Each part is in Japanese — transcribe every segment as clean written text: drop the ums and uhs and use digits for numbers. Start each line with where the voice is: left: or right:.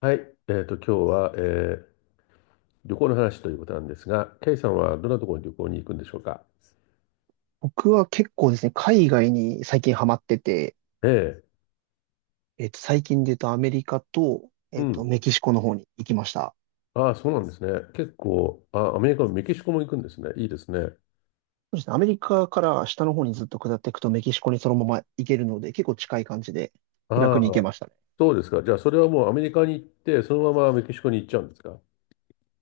left: はい、今日は、旅行の話ということなんですが、ケイさんはどんなところに旅行に行くんでしょうか？
right: 僕は結構ですね、海外に最近ハマってて、
left: ええ、
right: 最近で言うとアメリカと、
left: うん。
right: メキシコの方に行きました。
left: ああ、そうなんですね。結構、あ、アメリカもメキシコも行くんですね。いいですね。
right: そうですね、アメリカから下の方にずっと下っていくとメキシコにそのまま行けるので、結構近い感じで気
left: ああ、
right: 楽に行けましたね。
left: そうですか。じゃあ、それはもうアメリカに行って、そのままメキシコに行っちゃうんですか？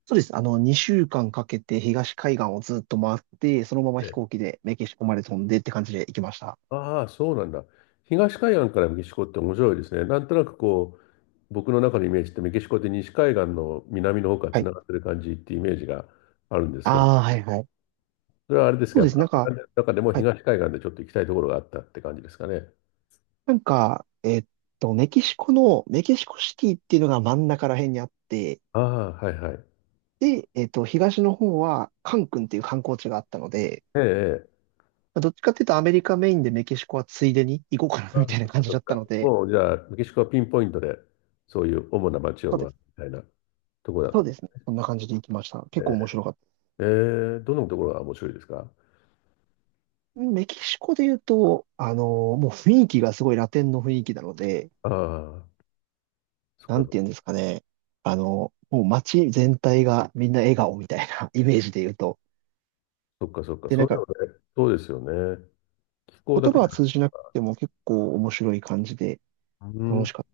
right: そうです。2週間かけて東海岸をずっと回って、そのまま
left: え
right: 飛
left: え。
right: 行機でメキシコまで飛んでって感じで行きました。
left: ああ、そうなんだ。東海岸からメキシコって面白いですね。なんとなくこう、僕の中のイメージってメキシコって西海岸の南の方から
right: は
left: つ
right: い。
left: ながってる感じってイメージがあるんですけど、
right: ああ、はいはい。
left: それはあれです
right: そ
left: か、
right: う
left: やっ
right: で
left: ぱ、
right: す。なんか、
left: 中でも
right: はい。
left: 東海岸でちょっと行きたいところがあったって感じですかね。
right: なんか、メキシコシティっていうのが真ん中ら辺にあって、
left: ああ、はいはい。
right: で、東の方は、カン君っていう観光地があったので、
left: ええ、ええ。
right: まあどっちかっていうとアメリカメインでメキシコはついでに行こうかな
left: あ
right: み
left: あ、そ
right: たいな
left: っ
right: 感
left: か
right: じ
left: そっ
right: だった
left: か。
right: ので、
left: もう、じゃあ、メキシコはピンポイントで、そういう主な街を
right: そうで
left: 回る
right: す。
left: みたいなところだっ
right: そ
left: た
right: う
left: ん
right: です
left: で
right: ね。そんな感じで行きました。
left: す
right: 結構
left: ね。
right: 面白かっ
left: ええ、どのところが面白いですか？
right: た。メキシコで言うと、もう雰囲気がすごいラテンの雰囲気なので、
left: ああ、そっ
right: なん
left: か、
right: て言うんですかね。もう街全体がみんな笑顔みたいな イメージで言うと。
left: そっか、そっか。
right: で、
left: そ
right: な
left: う
right: ん
left: いうの
right: か、
left: ね、そうですよね。気候だ
right: 言葉
left: け。
right: は通じなくても結構面白い感じで
left: う
right: 楽
left: ん。
right: しかった。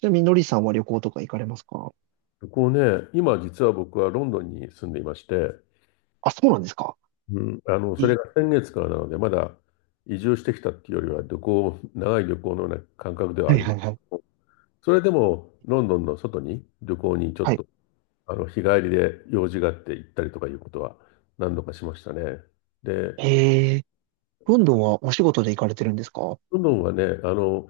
right: ちなみに、のりさんは旅行とか行かれますか？
left: こうね、今実は僕はロンドンに住んでいまして、
right: あ、そうなんですか。
left: うん、それ
right: え
left: が先月からなので、まだ移住してきたっていうよりは、旅行、長い旅行のような感覚では
right: は
left: あ
right: い
left: りま
right: は
left: す。
right: いはい。
left: それでも、ロンドンの外に旅行にちょっ
right: はい。
left: と、日帰りで用事があって行ったりとかいうことは何度かしましたね。で、
right: えー、ロンドンはお仕事で行かれてるんですか？は
left: ロンドンはね、あの、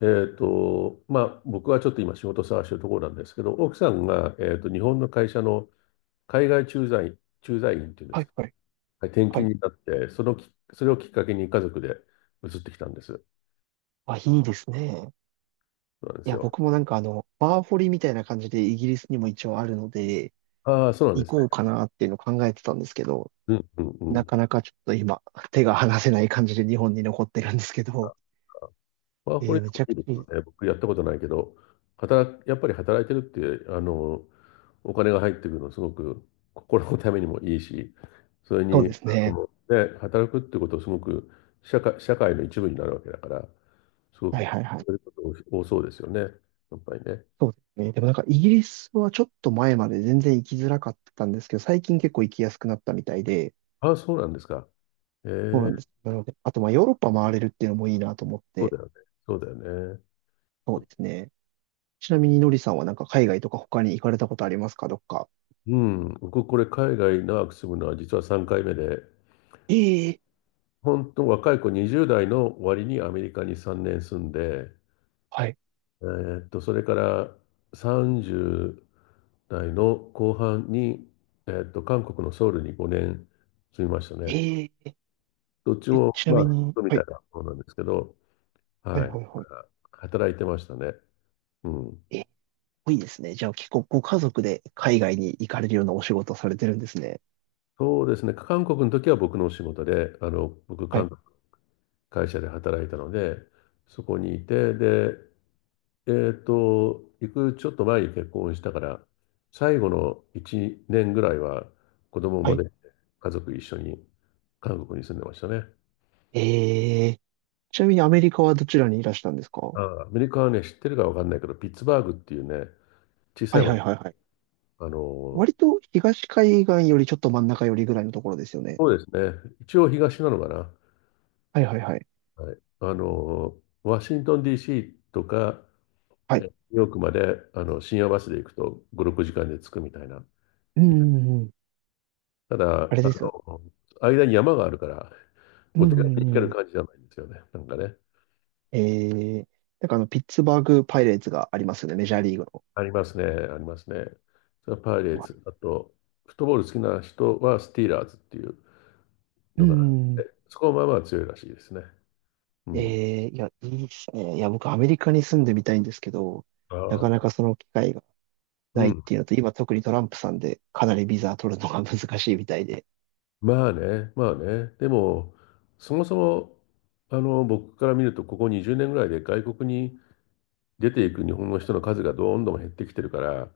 left: えっと、まあ、僕はちょっと今仕事探してるところなんですけど、奥さんが、日本の会社の海外駐在員、駐在員っていうんです
right: い
left: か、
right: はい
left: はい転
right: は
left: 勤
right: い。
left: になって、そのき、それをきっかけに家族で移ってきたんです。
right: あ、いいですね。
left: そうなんで
right: い
left: す
right: や、
left: よ。
right: 僕もなんかバーホリみたいな感じでイギリスにも一応あるので、
left: ああ、そうなんで
right: 行
left: すね。
right: こうかなっていうのを考えてたんですけど、
left: うんうんう
right: な
left: ん。
right: かなかちょっと今、手が離せない感じで日本に残ってるんですけど、
left: ワーホリで
right: め
left: も
right: ちゃ
left: い
right: く
left: い
right: ち
left: で
right: ゃ
left: す
right: い
left: よ
right: い、
left: ね。僕やったことないけど、やっぱり働いてるって、お金が入ってくるのすごく心のためにもいいし、それ
right: そう
left: に、
right: です
left: あ
right: ね。
left: の、ね、働くってことをすごく社会の一部になるわけだから、すご
right: はい
left: く
right: はいは
left: そういう
right: い。
left: こと多そうですよね。やっぱりね。
right: そうですね。でもなんかイギリスはちょっと前まで全然行きづらかったんですけど、最近結構行きやすくなったみたいで、
left: ああ、そうなんですか。え
right: そうな
left: え、
right: んです。なので、あと、まあ、ヨーロッパ回れるっていうのもいいなと思っ
left: そう
right: て、
left: だよね。そうだよね。
right: そうですね。ちなみに、のりさんはなんか海外とか他に行かれたことありますか、どっか？
left: うん、僕これ海外長く住むのは実は3回目で、
right: ええ
left: 本当若い子20代の終わりにアメリカに3年住んで、
right: はい。
left: それから30代の後半に、韓国のソウルに5年住みましたね。
right: ええ
left: どっち
right: え
left: も、
right: ちな
left: ま
right: み
left: あ、
right: に、
left: み
right: は
left: たい
right: い、
left: なものなんですけど、
right: は
left: は
right: い、
left: い。だ
right: はい、は
left: から働いてましたね。うん。
right: い。いいですね。じゃあ、結構ご家族で海外に行かれるようなお仕事をされてるんですね。
left: そうですね。韓国の時は僕のお仕事で、僕、
right: は
left: 韓
right: い、
left: 国会社で働いたので、そこにいて、で、行くちょっと前に結婚したから、最後の1年ぐらいは子供
right: は
left: ま
right: い。
left: で家族一緒に韓国に住んでましたね。
right: ええちなみにアメリカはどちらにいらしたんですか？は
left: ああアメリカはね、知ってるかわかんないけど、ピッツバーグっていうね、小
right: い、は
left: さい
right: い、
left: 町、
right: はい、はい。
left: あの、
right: 割と東海岸よりちょっと真ん中よりぐらいのところですよね。
left: そうですね、一応東なのかな。
right: はい、はい、はい。
left: はい、ワシントン DC とか、
right: は
left: ニ
right: い。
left: ューヨークまであの深夜バスで行くと5、6時間で着くみたいな。
right: うん、うんうん、
left: ただ、
right: あれ
left: あ
right: ですよね。
left: の、間に山があるから、
right: う
left: お
right: ん
left: 手
right: う
left: 軽に行け
right: ん
left: る
right: うん、
left: 感じじゃないんですよね。なんかね。
right: えー、なんかピッツバーグパイレーツがありますよね、メジャーリーグの。
left: ありますね。ありますね。それはパイレー
right: はい。
left: ツ。あと、フットボール好きな人はスティーラーズっていう
right: う
left: のがあっ
right: ん。
left: てそこはまあまあ強いらしいですね。うん。
right: いや、いいですね。いや、僕、アメリカに住んでみたいんですけど、
left: あ
right: なか
left: あ、
right: なかその機会が
left: う
right: ないっ
left: ん。
right: ていうのと、今、特にトランプさんで、かなりビザ取るのが難しいみたいで。
left: まあね。まあね。でも、そもそも、僕から見ると、ここ20年ぐらいで外国に出ていく日本の人の数がどんどん減ってきてるから、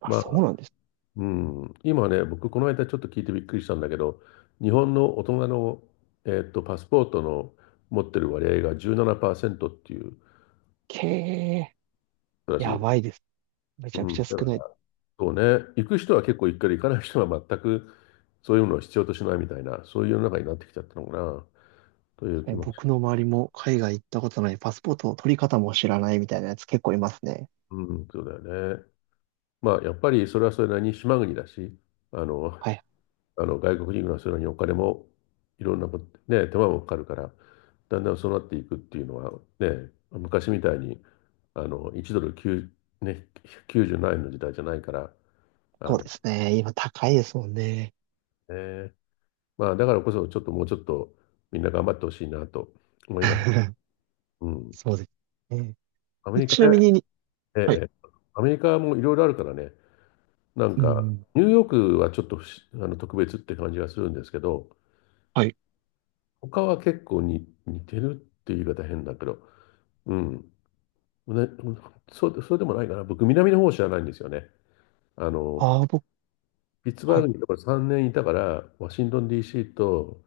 right: あ、
left: ま
right: そうなんです。
left: うん、今ね、僕、この間ちょっと聞いてびっくりしたんだけど、日本の大人の、パスポートの持ってる割合が17%っていう
right: けえ、
left: らし
right: や
left: い。
right: ばいです。め
left: う
right: ちゃくちゃ
left: ん、
right: 少
left: だか
right: ない。
left: らそうね、行く人は結構行くけど、行かない人は全くそういうのを必要としないみたいな、そういう世の中になってきちゃったのかな、という気もし
right: 僕
left: ま
right: の
left: す。
right: 周りも海外行ったことない、パスポートの取り方も知らないみたいなやつ結構いますね。
left: うん、そうだよね。まあ、やっぱりそれはそれなりに島国だし、あの、
right: はい。
left: あの外国人がそれにお金もいろんなこと、ね、手間もかかるから、だんだんそうなっていくっていうのは、ね、昔みたいにあの1ドル9、ね、97円の時代じゃないから、あ
right: そう
left: の
right: ですね。今、高いですもんね。
left: ね、まあ、だからこそ、ちょっともうちょっとみんな頑張ってほしいなと思います。うん、
right: そうですね。
left: アメリカ
right: ちな
left: ね、
right: みに、はい。
left: ええ、アメリカもいろいろあるからね、なん
right: う
left: か、
right: ん。
left: ニューヨークはちょっと不思あの特別って感じがするんですけど、
right: はい。
left: 他は結構に似てるっていう言い方変だけど、うん、ね、そうでもないかな。僕、南の方知らないんですよね。あの、
right: ああ、僕、
left: ピッツバ
right: は
left: ーグ
right: い。
left: にだから3年いたから、ワシントン DC と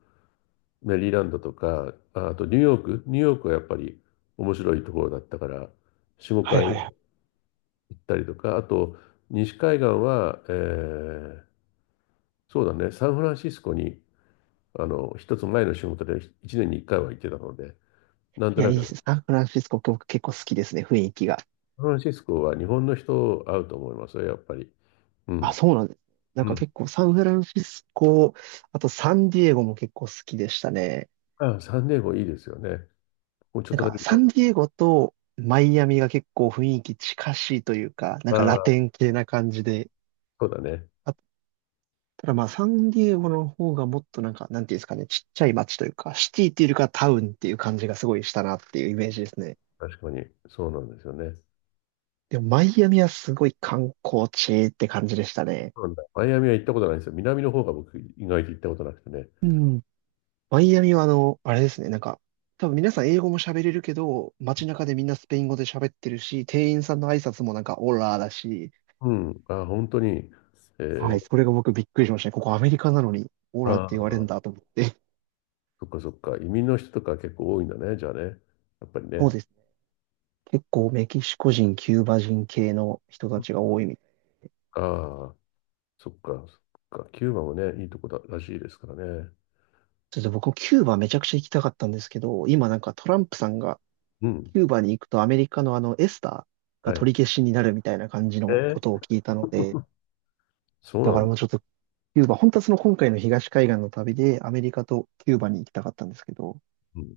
left: メリーランドとか、とニューヨーク、ニューヨークはやっぱり面白いところだったから、4、
right: は
left: 5
right: い
left: 回
right: はい
left: 行
right: はい。
left: ったりとか、あと、西海岸は、ーそうだね、サンフランシスコに、一つ前の仕事で1年に1回は行ってたので、なん
right: い
left: と
right: や、
left: な
right: いいで
left: く、
right: す。サンフランシスコ、僕結構好きですね、雰囲気が。
left: サンフランシスコは日本の人会うと思いますよ、やっぱり。う
right: あ、
left: ん。
right: そうなんですね。なん
left: う
right: か
left: ん。
right: 結構サンフランシスコ、あとサンディエゴも結構好きでしたね。
left: あ、サンディエゴいいですよね。もうちょっ
right: なん
left: とだ
right: か
left: けそ
right: サン
left: う
right: ディエゴとマイアミが結構雰囲気近しいというか、なん
left: だ。
right: かラ
left: ああ、
right: テン系な感じで。
left: そうだね。
right: あ、ただまあサンディエゴの方がもっとなんか、なんていうんですかね、ちっちゃい街というか、シティっていうよりかはタウンっていう感じがすごいしたなっていうイメージですね。
left: 確かに。そうなんですよね。
right: でも、マイアミはすごい観光地って感じでしたね。
left: そうなんだ。マイアミは行ったことないんですよ。南の方が僕、意外と行ったことなくてね。
right: うん。マイアミはあれですね、なんか、多分皆さん英語も喋れるけど、街中でみんなスペイン語で喋ってるし、店員さんの挨拶もなんかオラーだし、
left: うん。ああ、本当に。え
right: はい、
left: ー、
right: それが僕びっくりしましたね。ここアメリカなのにオ
left: あ
right: ラーって言われるんだ
left: あ、
right: と思って。
left: そっかそっか。移民の人とか結構多いんだね。じゃあね。やっぱり
right: そう
left: ね。
right: ですね。結構メキシコ人、キューバ人系の人たちが多いみたい。
left: ああ、そっか、そっか。キューバもね、いいとこだらしいですからね。
right: ちょっ僕もキューバめちゃくちゃ行きたかったんですけど、今なんかトランプさんが
left: うん。
right: キューバに行くとアメリカのエスターが
left: はい。
right: 取り消しになるみたいな感じのこ
left: え
right: と
left: ー、
right: を聞いたので、
left: そう
right: だ
left: な
right: か
left: ん
right: ら
left: だ。
right: もうちょっとキューバ、本当はその今回の東海岸の旅でアメリカとキューバに行きたかったんですけど、ちょ
left: うん。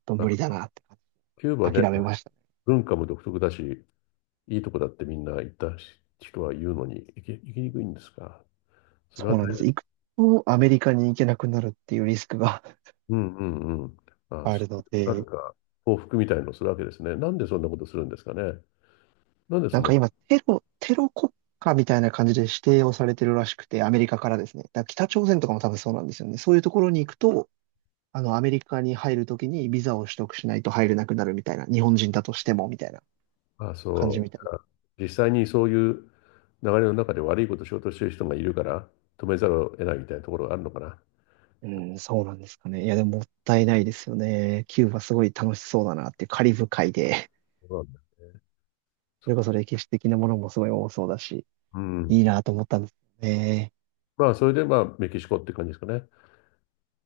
right: っと無理だ
left: あ、
right: なって感
left: キューバね、
right: じ諦めましたね。
left: 文化も独特だし、いいとこだってみんな行った人は言うのに、行きにくいんですか？そ
right: そ
left: れは大
right: うなんで
left: 変だ。
right: す。行くとアメリカに行けなくなるっていうリスクが
left: うんうんうん。ああ、
right: あ
left: そ
right: るの
left: う、なん
right: で、
left: か、報復みたいのをするわけですね。なんでそんなことするんですかね。なんで
right: な
left: そ
right: んか
left: の、
right: 今テロ国家みたいな感じで指定をされてるらしくて、アメリカからですね。だから北朝鮮とかも多分そうなんですよね。そういうところに行くと、アメリカに入るときにビザを取得しないと入れなくなるみたいな、日本人だとしてもみたいな
left: ああ、
right: 感じみ
left: そ
right: たいな。
left: う。実際にそういう流れの中で悪いことをしようとしている人がいるから、止めざるを得ないみたいなところがあるのかな。
right: うん、そうなんですかね。いや、でももったいないですよね。キューバすごい楽しそうだなってカリブ海で、
left: そうなんだ。
right: それこそ歴史的なものもすごい多そうだし、
left: う
right: い
left: ん。
right: いなと思ったんですよね。
left: まあ、それで、まあ、メキシコって感じですかね。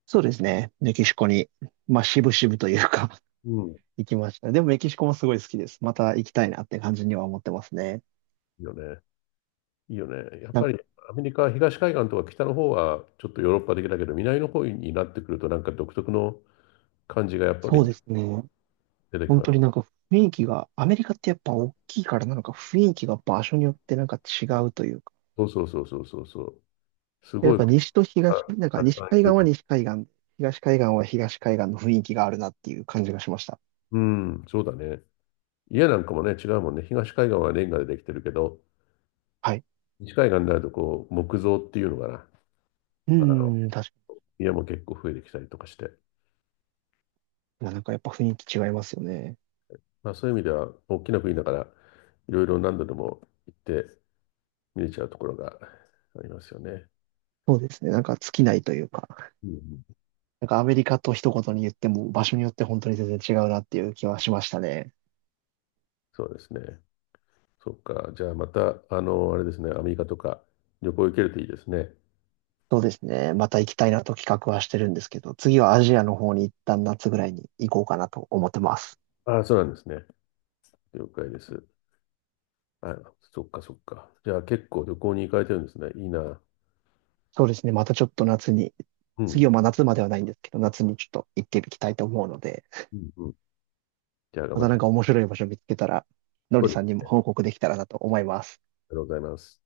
right: そうですね。メキシコに、まあ、渋々というか
left: うん。い
right: 行きました。でもメキシコもすごい好きです。また行きたいなって感じには思ってますね。
left: いよね。いいよね。やっ
right: なん
left: ぱ
right: か
left: り、アメリカ、東海岸とか北の方は、ちょっとヨーロッパ的だけど、南の方になってくると、なんか独特の感じがやっぱ
right: そう
left: り
right: ですね。
left: 出てき
right: 本
left: ま
right: 当
left: す。
right: になんか雰囲気が、アメリカってやっぱ大きいからなのか雰囲気が場所によってなんか違
left: うん。
right: うというか、
left: そうそうそうそうそうそう。す
right: やっ
left: ごい、
right: ぱ西と東、なんか西海岸は西海岸で、東海岸は東海岸の雰囲気があるなっていう感じがしました。
left: うん、そうだね。家なんかもね、違うもんね。東海岸はレンガでできてるけど、
right: はい。
left: 西海岸になるとこう、木造っていうのかな。
right: う
left: まあ
right: ーん、確か
left: 家も結構増えてきたりとかして。
right: に。なんかやっぱ雰囲気違いますよね。
left: まあそういう意味では、大きな国だから、いろいろ何度でも行って見れちゃうところがありますよね。
right: そうですね。なんか尽きないというか、
left: うんうん、
right: なんかアメリカと一言に言っても場所によって本当に全然違うなっていう気はしましたね。
left: そうですね。そっか。じゃあまた、あれですね、アメリカとか旅行行けるといいですね。
right: そうですね。また行きたいなと企画はしてるんですけど、次はアジアの方に一旦夏ぐらいに行こうかなと思ってます。
left: ああ、そうなんですね。了解です。あ、そっかそっか。じゃあ結構旅行に行かれてるんですね。いいな。
right: そうですね。またちょっと夏に、
left: う
right: 次
left: ん。
right: はまあ夏まではないんですけど、夏にちょっと行っていきたいと思うので、
left: うんうん。じゃあ、頑
right: ま
left: 張っ
right: たな
left: て。
right: んか面白い場所見つけたら、の
left: そ
right: り
left: うで
right: さん
left: す。
right: にも報告できたらなと思います。
left: ありがとうございます。